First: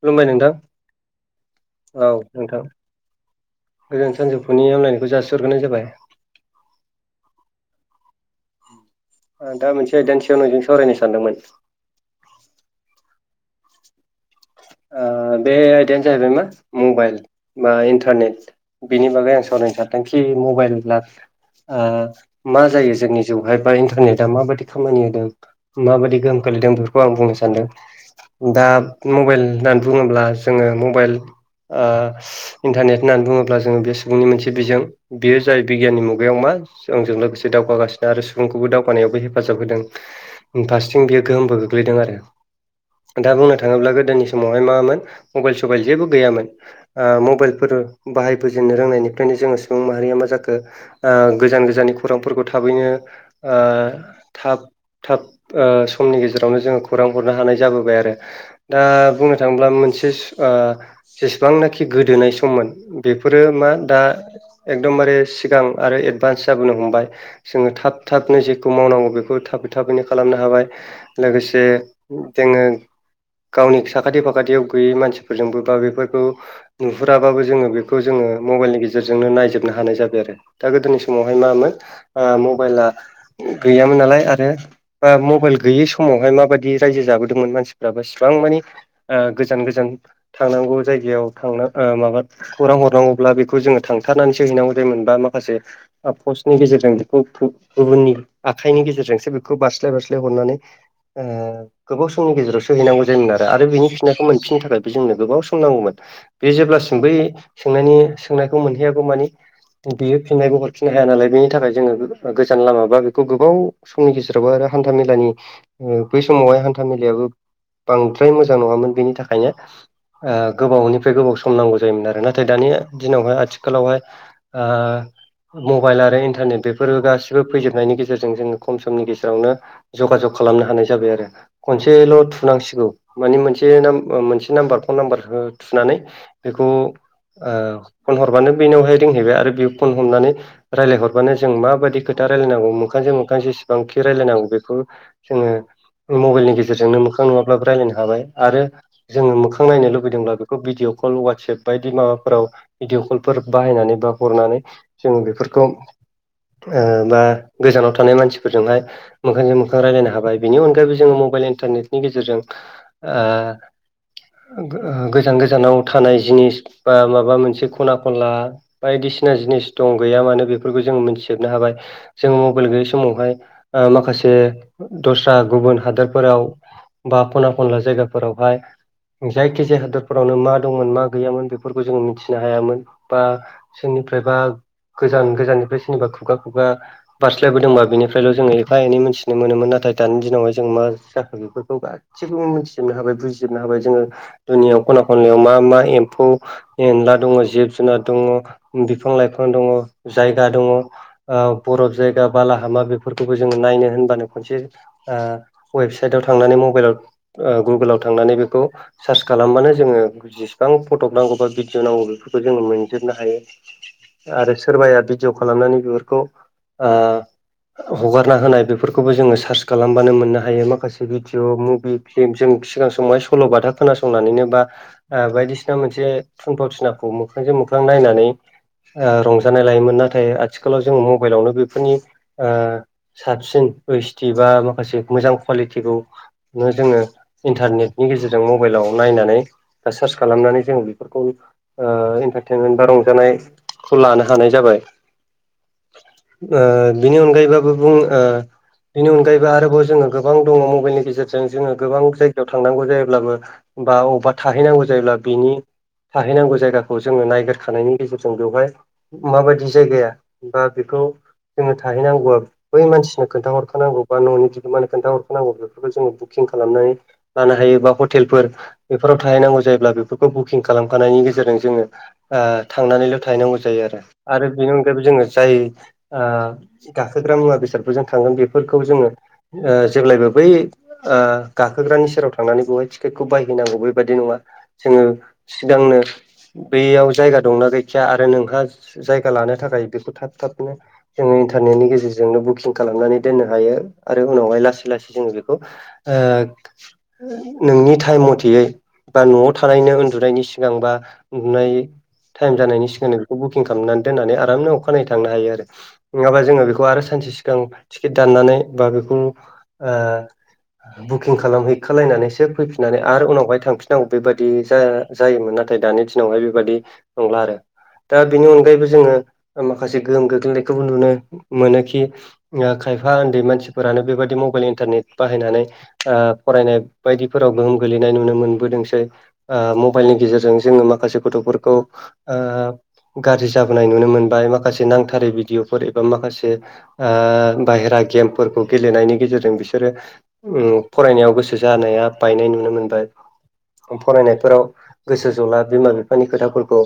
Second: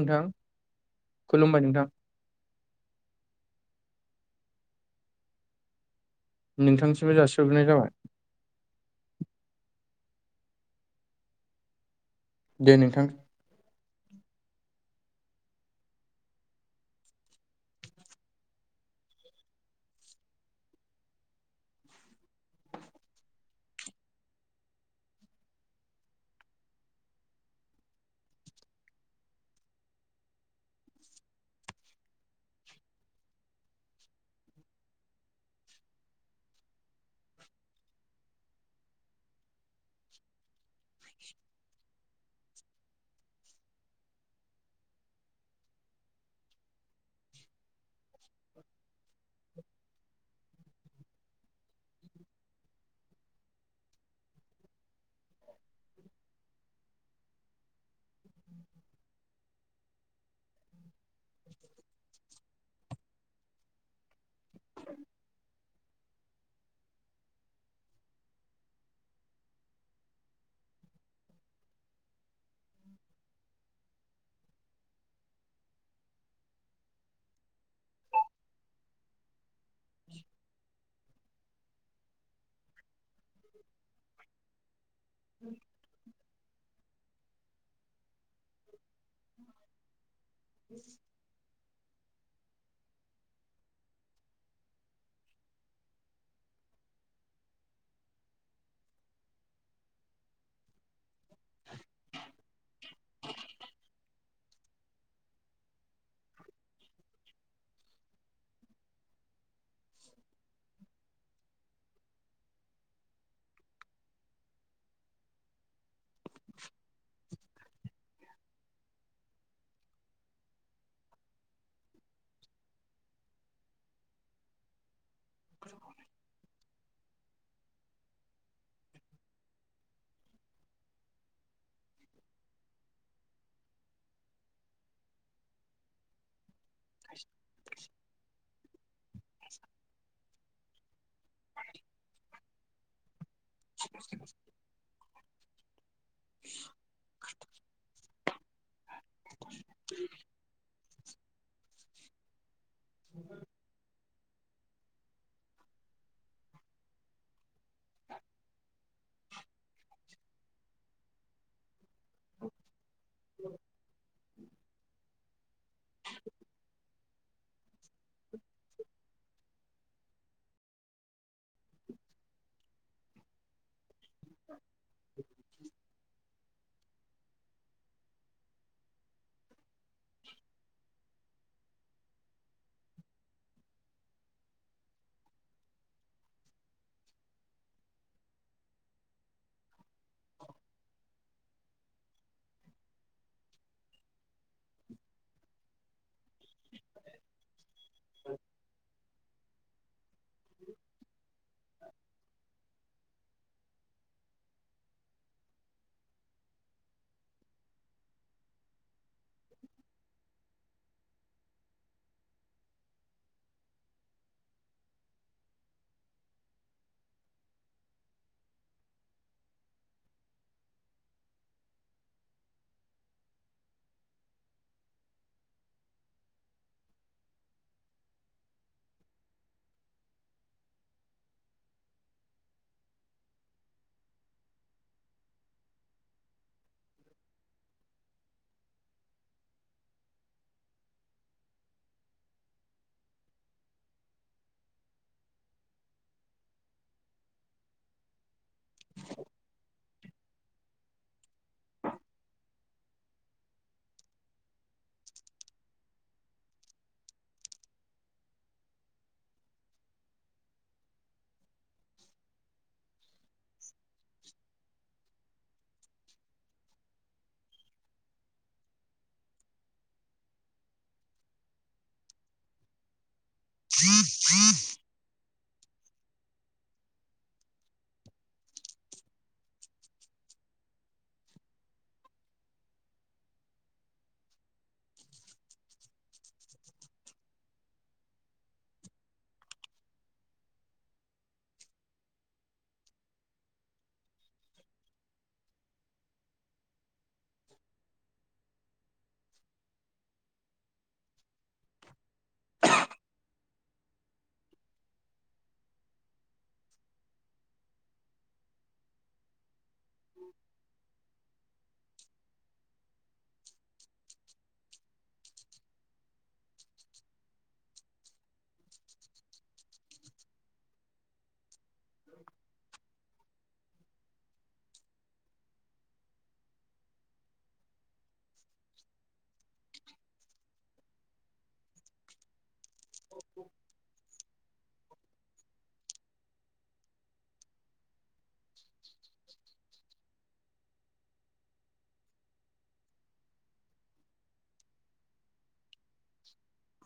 खुलुमबाय नोंथां खुलुमबाय नोंथां औ नोंथां। गोजोन सानजौफुनि हामलायनायखौ जासिहरगोनाय जाबाय। नोंथांनिसिमबो जासिहरग्रोनाय जाबाय। दा मोनसे आइदानिसायाव नोंजों सावरायनो सानदोंमोन। दे नोंथां। बे आयदायानो जाहैबाय मा मबाइल बा इन्टारनेट। बेनि बागै आं सावरायनो सारदों कि मबाइल ला मा जायो जोंनि जिउहाय बा इन्टारनेटआ मा बादि खामानि होदों। माबायदि गोहोम खोलैदों बेफोरखौ आं बुंनो सान्दों दा मबाइल। होननानै बुङोब्ला जोङो मबाइल इन्टारनेट होननानै बुङोब्ला जोङो बे सुबुंनि मोनसे बिजों बेयो जायो बिगियाननि मुगायाव मा जोंजों लोगोसे दावगागासिनो आरो सुबुंखौबो दावगानायावबो हेफाजाब होदों। फारसेथिं बियो गोहोमबो गोग्लैदों आरो दा बुंनो थाङोब्ला गोदोनि हाय मामोन मबाइल सबाइल जेबो गैयामोन। मबाइलफोर बाहायबोजेननो रोंनायनिफ्रायनो जोङो सुबुं माहारिया मा जाखो? गोजान गोजाननि खौरांफोरखौ थाबैनो। थाब थाब समनि गेजेरावनो जोङो खौरां हरनो हानाय जाबोबाय आरो दा बुंनो थाङोब्ला मोनसे जेसेबांनाखि गोदोनाय सममोन बेफोरो मा दा एकदमबारे सिगां आरो एदभान्स जाबोनो हमबाय जोङो थाब थाबनो जेखौ मावनांगौ बेखौ थाबै थाबैनो खालामनो हाबाय लोगोसे जोङो गावनि साखाथि फाखाथियाव गैयै मानसिफोरजोंबो बा बेफोरखौ नुहुराबाबो जोङो बेखौ जोङो मबाइलनि गेजेरजों गेजेरजोंनो नायजोबनो हानाय जाबाय आरो दा गोदोनि समावहाय मामोन मबाइला गैयामोन नालाय आरो बा मबाइल गैयै समावहाय माबायदि। रायजो जाबोदोंमोन मानसिफ्राब इसिबां मानि गोजान गोजान थांनांगौ जायगायाव। थांनो माबा खौरां हरनांगौब्ला बेखौ जोङो थांथारनानैसो हैनांगौ जायोमोनबा माखासे पस्टनि गेजेरजों बेखौ गुबुननि आखाइनि गेजेरजोंसो बेखौ बारस्लाय बारस्लाय हरनानै ओ गोबाव समनि गेजेरावसो हैनांगौ जायोमोन आरो आरो बिनि नायखौ मोनफिनो थाखायबो जोंनो गोबाव सम नांगौमोन। बे जेब्लासिम बै सोंनायनि सोंनायखौ मोनहैयागौ मानि बियो फिननायबो हरफिननो हाया नालाय बेनि थाखाय जोङो गोजान लामाबा बेखौ गोबाव समनि गेजेरावबो आरो हान्था मेलानि बै समावहाय हान्था मेलायाबो बांद्राय मोजां मोन बेनि थाखायनो आ गोबावनिफ्राय गोबाव सम नांगौ जायोमोन आरो नाथाय दानि दिनावहाय आथिखालावहाय आ मबाइल आरो इन्टारनेट बेफोरबो गासि बो फैजोबनायनि गेजेरजों जोङो खम समनि गेजेरावनो जगाजग खालामनो हानाय जाबाय आरो खनसेल' थुनांसिगौ। मानि मोनसे नाम मोनसे नाम्बार फन नाम्बारहो थुनानै बेखौ ओ फन हरबानो बेनियावहाय रिंहैबाय आरो बे फन हमनानै रायलायहरबानो जों माबायदि खोथा रायलायनांगौ मोखांजों मोखां जेसेबांखि रायलायनांगौ बेखौ जोङो मबाइलनि गेजेरजोंनो मोखां नुवाब्लाबो रायलायनो हाबाय आरो जोङो मोखां नायनो लुबैब्ला बेखौ भिडिअ कल वाट्सएप बायदि माबाफोराव भिडिअ कलफोर बाहायनानै बा हरनानै जों बेफोरखौ ओ बा गोजानाव थानाय मानसिफोरजोंहाय मोखांजों मोखां रायलायनो हाबाय बिनि अनगायैबो जोङो मबाइल इन्टारनेटनि गेजेरजों ओ गा गोजान गोजानाव थानाय जिनिस बा माबा मोनसे खना खनला बायदिसिना जिनिस दं गैया मानो बेफोरखौ जों मोनथिजोबनो हाबाय‌। जोङो मबाइल गैयै समावहाय ओ माखासे दस्रा गुबुन हादोरफोराव बा खना खनला जायगाफोरावहाय जायखिजाया हादरफोरावनो मा दंमोन मा गैयामोन बेफोरखौ जों मिथिनो हायामोन बा सोरनिफ्रायबा गोजान गोजाननिफ्राय सोरनिबा खुगा खुगा बारस्लायबोदोंबा बिनिफ्रायल' जोङो एफा एनै मोनथिनो मोनोमोन नाथाय दानि दिनावहाय जों मा जाखो बेफोरखौबा गासिखौबो मिथिजोबनो हाबाय बुजिजोबनो हाबाय जोङो दुनियाव खना खनलायाव मा मा एम्फौ एनला दङ जिब जुनार दङ बिफां लाइफां दङ जायगा दङ ओ बरफ जायगा बालाहामा बेफोरखौबो जोङो नायनो होनबानो खनसे आ वेबसाइटआव थांनानै आ मबाइलाव गुगोलाव थांनानै बेखौ सार्च खालामबानो जोङो जेसेबां फटक नांगौ बा भिडिअ' नांगौ बेफोरखौ जोङो मोनजोबनो हायो। आरो सोरबाया भिडिअ' खालामनानै बिफोरखौ आ हगारना होनाय बेफोरखौबो जोङो सार्च खालामबानो मोननो हायो माखासे भिडिअ' मुभि फेमजों बिसोरनाव सोंबाय सल'बाथा खोनासंनानैनोबा आ बायदिसिना मोनसे थुनफावथिनाखौ मोखांजों मोखां नायनानै आ रंजानाय लायोमोन नाथाय आथिखालाव जों मबाइलावनो बेफोरनि आ साबसिन एइस डि बा माखासे मोजां कुवालिटिखौ नो जोङो इन्टारनेटनि गेजेरजों मबाइलाव नायनानै बा सार्च खालामनानै जोङो बेफोरखौ आ इन्टारटेनमेन्ट बा रंजानायखौ लानो हानाय जाबाय। ओ बिनि अनगायैबाबो बुं आ बेनि अनगायैबो आरोबाव जोङो गोबां दङ मबाइलनि गेजेरजों जोङो गोबां जायगायाव थांनांगौ जायोब्लाबो बा अवबा थाहैनांगौ जायोब्ला बिनि थाहैनांगौ जायगाखौ जोङो नायगिरखानायनि गेजेरजों बेवहाय माबायदि जायगाया बा बेखौ जोङो थाहैनांगौआ बै मानसि खोनथाहरखानांगौ बा न'नि बिगोमानो खोन्थाहरखानांगौ बेफोरखौ जोङो बु बुकिं खालामनानै लानो हायो बा हटेलफोर बेफोराव थाहैनांगौ जायोब्ला बेफोरखौ बुकिं खालामखानायनि गेजेरजों जोङो आ थांनानैल' थाहैनांगौ जायो आरो आरो बेनि अनगायैबो जोङो जाय आ गाखोग्रा मुवा बेसादफोरजों थांगोन बेफोरखौ जोङो ओ जेब्लायबो बै आ गाखोग्रानि सेराव थांनानै बेहाय थिकेटखौ बायहैनांगौ बेबायदि नङा जोङो सिगांनो बेयाव जायगा दंना गैखाया आरो नोंहा जायगा लानो थाखाय बेखौ थाब थाबनो जोङो इन्टारनेटनि गेजेरजोंनो बुकिं खालामनानै दोननो हायो आरो उनावहाय लासै लासै जोङो बे खौ ओ नोंनि टाइम मथेयै बा न'आव थानायनो उन्दुनायनि सिगां बा उन्दुनाय टाइम जानायनि सिगां बेखौ बुकिं खालामनानै दोननानै आरामनो अखानायै थांनो हायो आरो। नङाबा जोङो बेखौ आरो सानसे सिगां टिकेट दाननानै बा बेखौ आ बुकिं खालामहैखलायनानैसो फैफि नानै आरो उनावहाय थांफिननांगौ बेबायादि जा-जायोमोन नाथाय दानि दिनावहाय बेबादि नंला आरो दा बेनि अनगायैबो जोङो माखासे गोहोम गोग्लैनायखौबो नुनो मोनोखि खायफा उन्दै मानसिफोरानो बेबादि मबाइल इन्टारनेट बाहायनानै फरायनाय बायदिफोराव गोहोम गोलैनाय नुनो मोनबोदोंसै। ओ मबाइलनि गेजेरजों जोङो माखासे गथ'फोरखौ आ गाज्रि जाबोनाय नुनो मोनबाय माखासे नांथारै भिडिअ फो एबा माखासे आ बायेरा गेमफोरखौ गेलेनायनि गेजेरजों बिसो रो ओम फरायनायाव गोसो जानाया बायनाय नुनो मोनबाय। फरायनायफोराव गोसो जला बिमा बिफानि खोथाफोरखौ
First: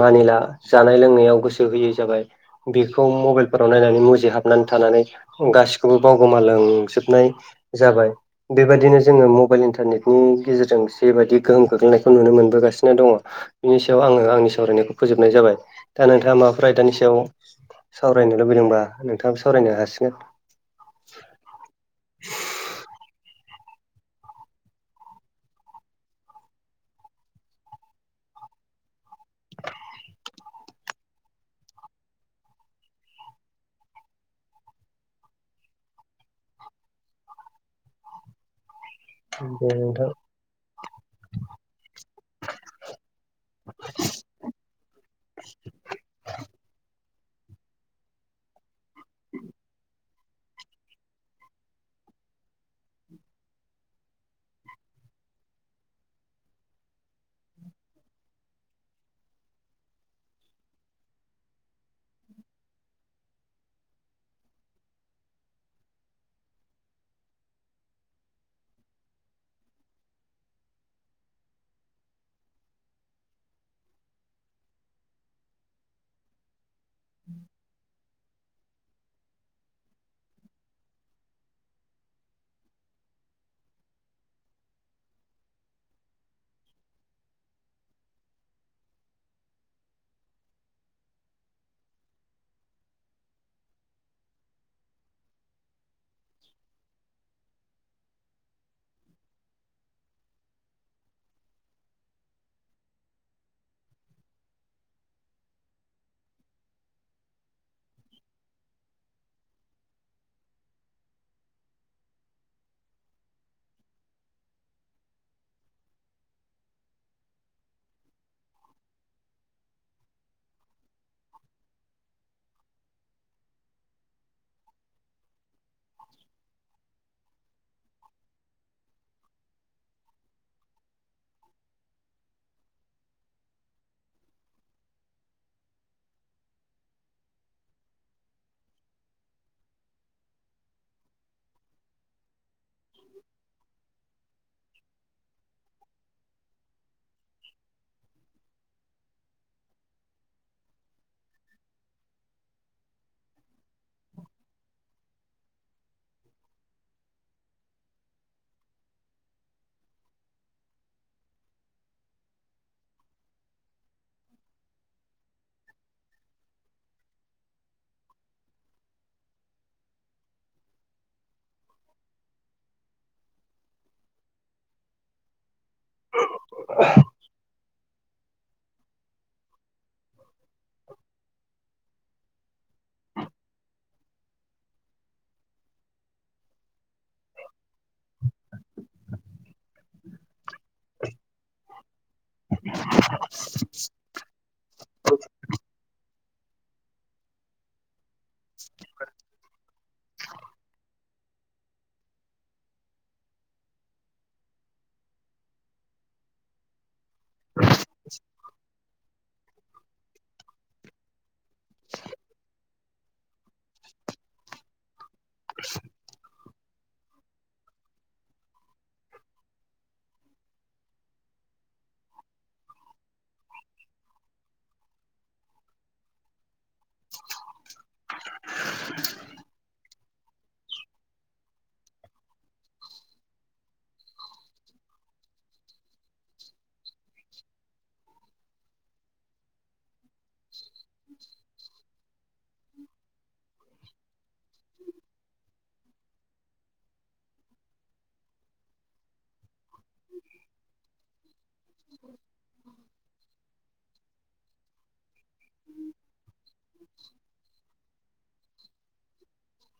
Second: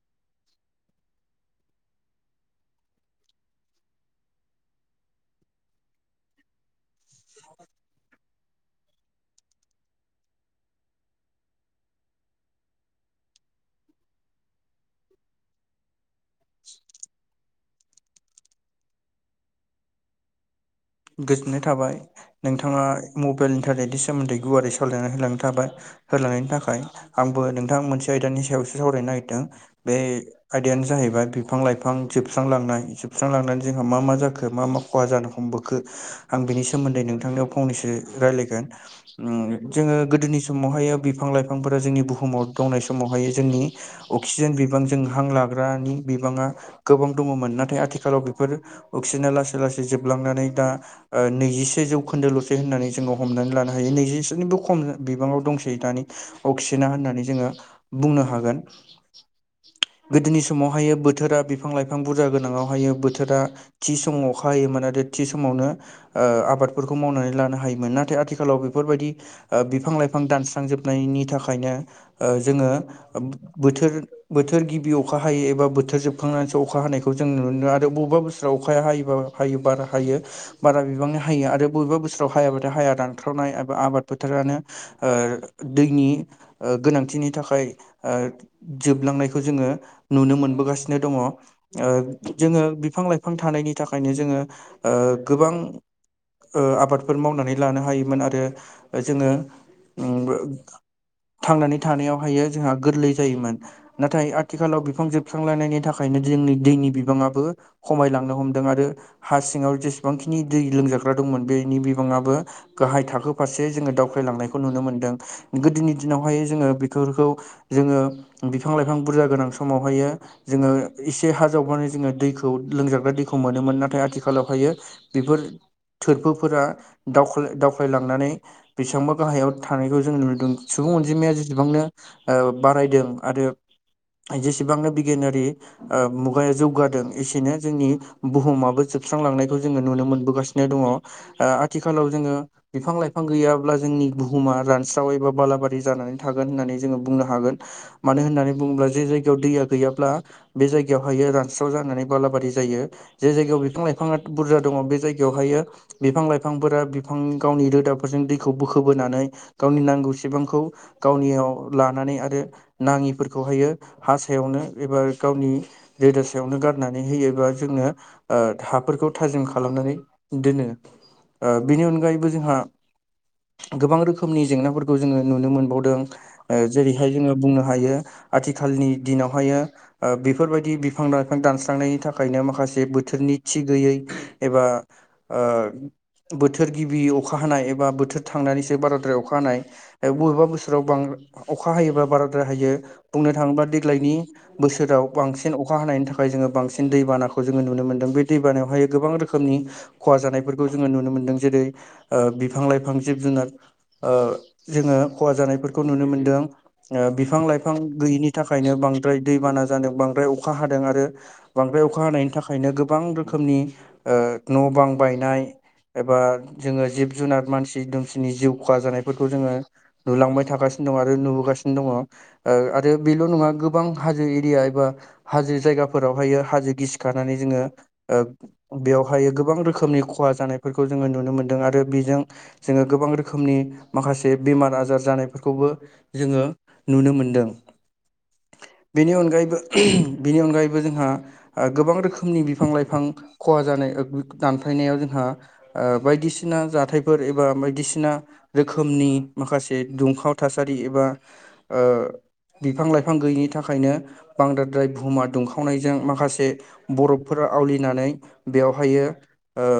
मानिला जानाय लोंनायाव गोसो होयै जाबाय। बेखौ मबाइलफोराव नायनानै मुजि हाबनानै थानानै गासिखौबो बावगोमालांजो नाय जाबाय बेबायदिनो जो मबेल इन्टार नेटनि गेजेरजों जेबायदि गोहोम खग्लैनायखौ नुनो मोनबोगासिनो दङ। बिनि सायाव आङो आंनि सावरायनायखौ फोजोबनाय जाबाय। दा नोंथाङा माबाफोर आयदानि सायाव सावरायनो लुबैदोंबा नोंथाङाबो सावरायनो हासिगोन। गोजोननाय थाबाय नोंथाङा मबाइल इन्टारनेटनि सोमोन्दै गुवारै सावरायनानै होलांनो थाबाय। होलांनायनि थाखाय आंबो नोंथां मोनसे आयदानि सायावसो सावरायनो नागिरदों बे आयदायानो जाहैबाय बिफां लाइफां जोबस्रांलांनाय जोबस्रांलांनानै जोंहा मा मा जाखो मा मा खहा जानो हमबो खो आं बिनि सोमोन्दै नोंथांनि फंनैसो रालायगोन दे जोङो नोंथां गोदोनि समावहायो बिफां लाइफांफोरा जोंनि बुहुमाव दंनाय समावहाय जोंनि अक्सिजेन बिबांजों हां लाग्रानि बिबाङा गोबां दङमोन नाथाय आथिखालाव बेफोर अक्सिजेना लासै लासै जोबलांनानै दा नैजिसे जौखोन्दोल'ससै होननानै जोङो हमनानै लानो हायो नैजिसेनिबो खम बिबाङाव दंसै दानि अक्सिजना होननानै जोङो बुंनो हागोन। गोदोनि समावहाय बोथोरा बिफां लाइफां बुरजा गोनांआवहायो बोथोरा थि समाव अखा होमोन आरो थि समावनो ओ आबादफोरखौ मावनानै लानो हायोमोन नाथाय आथिखालाव बेफोरबायदि आ बिफां लाइफां दानस्रांजोबनायनि थाखायनो ओ जोङो बोथोर बो थोर गिबि अखा हायो एबा बोथोर जोबखांनानैसो अखा हानायखौ जों नुनो मोनो आरो बबेबा बोसोराव अखाया हायोबा हायो बारा हायो बारा बिबांनि हायो आरो बबेबा बोसोराव हायाबाथाय हाया रानख्रावनाय आबाद फोथारानो। ओ दैनि ओ गोनांथिनि थाखाय ओ जोबलांनाय खौ जोङो नुनो मोनबोगासिनो दङ। ओ जोङो बिफां लाइफां थानायनि थाखायनो जोङो ओ गोबां ओ आबादफोर मावनानै लानो हायोमोन आरो जोङो ओम थांनानै थानायावहायो जोंहा गोरलै जायोमोन। नाथाय आथिखालाव बिफां जोबस्रांलायनायनि थाखायनो जोंनि दैनि बिबाङाबो खमायलांनो हमदों आरो हा सिङाव जेसेबांखिनि दै लोंजाग्रा दंमोन बेनि बिबाङाबो गाहाय थाखो फारसे जोङो दावख्लायलांनायखौ नुनो मोन्दों। गोदोनि दिनावहाय जोङो बेफोरखौ जोङो बिफां लाइफां बुरजा गोनां समावहायो जोङो एसे हा जावनानै जोङो दैखौ लोंजाग्रा दैखौ मोनोमोन नाथाय आथिखालावहायो बेफोर थोरफोफोरा दावख्लाय दावख्लायलांनानै बेसेबांबा गाहायाव थानायखौ जोंङो नुनोदों सुबुं अनजिमाया जेसेबांनो ओ बारायदों आरो जेसेबांनो बिगियानारि ओ मुगाया जौगादों एसेनो जोंनि बुहुमाबो जोबस्रांलांनायखौ जोङो नुनो मोनबोगासिनो दङ। ओ आथिखालाव जोङो बिफां लाइफां गैयाब्ला जोंनि बुहुमा रानस्राव एबा बालाबारि जानानै थागोन होननानै जोङो बुंनो हागोन। मानो होननानै बुंब्ला जे जायगायाव दैया गैयाब्ला बे जायगायाव हायो रानस्राव जानानै बालाबारि जायो। जे जायगायाव बिफां लाइफाङा बुरजा दङ बे जायगायावहायो बिफां लाइफांफोरा बिफां गावनि रोदाफोरजों दैखौ बोखोबोनानै गावनि नांगौसेबांखौ गावनियाव लानानै आरो नाङिफोर खौहायो हा सायावनो एबा गावनि दैदा सायावनो गारनानै होयो बा जोंनो ओ हाफोरखौ थाजिम खालामनानै दोनो। ओ बेनि अनगायैबो जोंहा गोबां रोखोमनि जेंनाफोरखौ जोङो नुनो मोनबाव दों ओ जेरैहाय जोङो बुंनो हायो आथिखालनि दिनावहायो ओ बेफोरबायदि बिफां लाइफां दानस्रांनायनि थाखायनो माखासे बोथोरनि थि गैयै एबा ओ बोथोर गिबि अखा हानाय एबा बोथोर थांनानैसो बाराद्राय अखा हानाय बबेबा बोसोराव बां अखा हायोबा बारा हायो बुंनो थाङोबा देग्लायनि बोसोराव बांसिन अखा हानाय बिनि थाखाय जोङो बांसिन दैबानाखौ जोङो नुनो मोनदों, बे दै बानायावहाय गोबां रोखोमनि खहा जानायफोरखौ जोङो नुनो मोन्दों जेरै ओ बिफां लाइफां, जिब जुनार ओ जोङो खहा जानायफोरखौ नुनो मोनदों। ओ बिफां लाइफां गैयिनि थाखायनो बांद्राय दैबाना जादों बांद्राय अखा हादों आरो बांद्राय अखा हानायनि थाखायनो गोबां रोखोमनि ओ न' बां बायनाय एबा जोङो जिब जुनार मानसि दुमसिनि जिउ खहा जानायफोरखौ जोङो नुलांबाय थागासिनो दङ आरो नुबोगासिनो दङ। ओ आरो बेल' नङा गोबां हाजो एरिया एबा हाजो जायगाफोरावहायो हाजो गिसिखानानै जोङो ओ बेवहाय गोबां रोखोमनि खहा जानायफोरखौ जोङो नुनो मोनदों आरो बेजों जोङो गोबां रोखोमनि माखासे बेमार आजार जानायफोरखौबो जोङो नुनो मोनो। दों। बेनि अनगायैबो बिनि अनगायैबो जोंहा आ गोबां रोखोमनि बिफां लाइफां खहा जानाय ओ दानफायनायाव जोंहा बायदिसिना जाथायफोर एबा बायदिसिना रोखोमनि माखासे दुंखाव थासारि एबा ओ बिफां लाइफां गैयिनि थाखायनो बांदाद्राय बुहुमा दुंखावनायजों माखासे बरफफोरा आवलिनानै बेयावहायो ओ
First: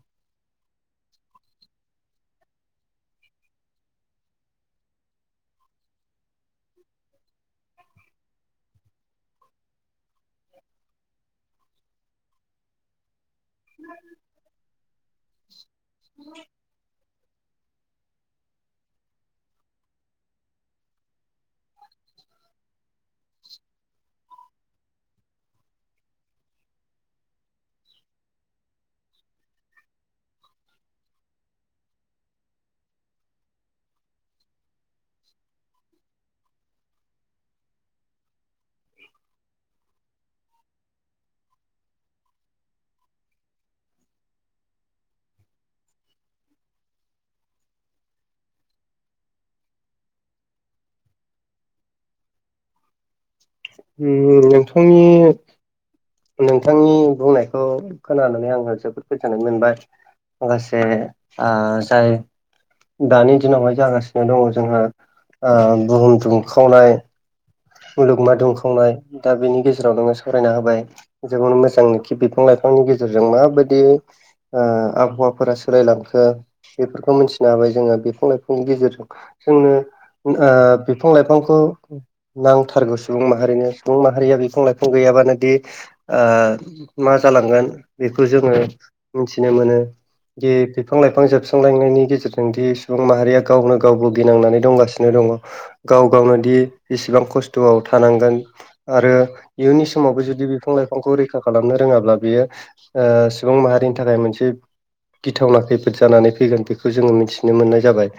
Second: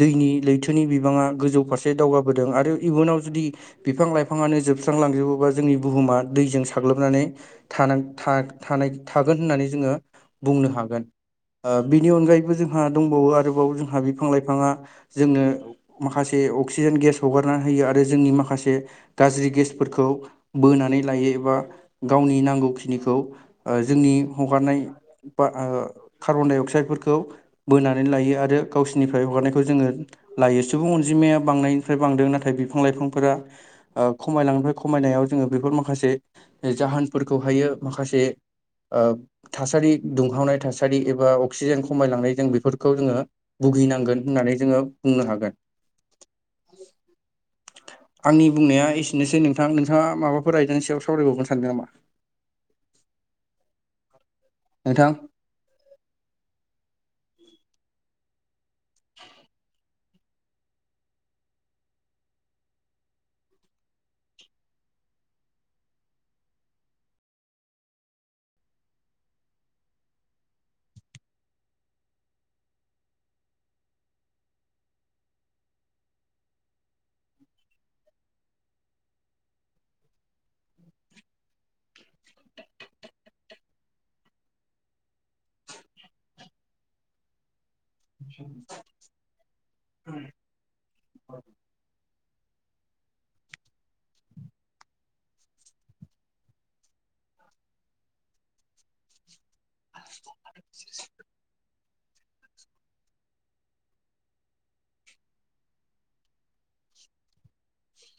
दैनि लैथोनि बिबाङा गोजौ फारसे दावगाबोदों आरो इयुनाव जुदि बिफां लाइफाङानो जोबस्रांलांजोबोबा जोंनि बुहुमा दैजों साग्लोबनानै थानां था था थानाय थागोन होननानै जोङो बुंनो हागोन। ओ बिनि अनगायैबो जोंहा दंबावो आ आरोबाव जोंहा बिफां लाइफाङा जोंनो माखासे अक्सिजेन गेस हगारना होयो आरो जोंनि माखासे गाज्रि गेसफोरखौ बोनानै लायो एबा गावनि नांगौखिनिखौ ओ जोंनि हगारनाय बा [unintelligible] कार्बन-डाइ-अक्साइदफोरखौ बोनानै लायो आरो गावसिनिफ्राय हगारनायखौ जोङो लायो। सुबुं अनजिमाया बांनायनिफ्राय बांदों नाथाय बिफां लाइफांफोरा ओ खमायलाङो, खमायनायाव जोङो बेफोर माखासे जाहोनफोरखौहायो माखासे ओ थासारि दुंहावनाय थासारि एबा अक्सिजेन खमायलांनाय जों बेफोरखौ जोङो भुगिनांगोन होननानै जोङो बुंनो हागोन। [inaudible] आंनि बुंनाया एसेनोसै नोंथां नोंथाङा माबाफोर आयजानि सायाव [unintelligible] सानदों नामा? नोंथांनि नोंथां नोंथांनि बुंनायखौ खोनानानै आङो जोबोद गोजोननाय मोनबाय। [unintelligible] दानि दिनावहाय जागासिनो दङ जोंहा ओ बुहुम दुमखावनाय। मुलुगमा दुंखावनाय दा बेनि गेजेराव नोङो सावरायना होबाय। जोंनो मोजांखि बिफां लाइफांनि गेजेरजों माबायदियै ओ आबहावाफोरा सोलायलांखो बेफोरखौ मिथिनो हाबाय जोङो बिफां लाइफांनि गेजेरजों। जोंनो ओ बिफां लाइफांखौ नांथारगौ सुबुं माहारिनो सुबुं माहारिया बिफां लाइफां गैयाबानो दि ओ मा जालांगोन बेखौ जोङो मिथिनो मोनो दि बिफां लाइफां जोबस्रांलायनायनि गेजेरजों दि माहारिया गावनो गावबो गिनांनानै दंगासिनो दङ। गाव गावनो दि इसेबां खस्थ'आव थानांगोन आरो इयुननि समावबो जुदि बिफां लाइफांखौ रैखा खालाम। नो रोङाब्ला बियो ओ सुबुं माहारिनि थाखाय मोनसे। गिथावना खैफोद जानानै फैगोन बेखौ जोङो मिथिनो मोननाय जाबाय।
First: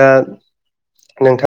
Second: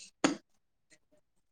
दा नोंथां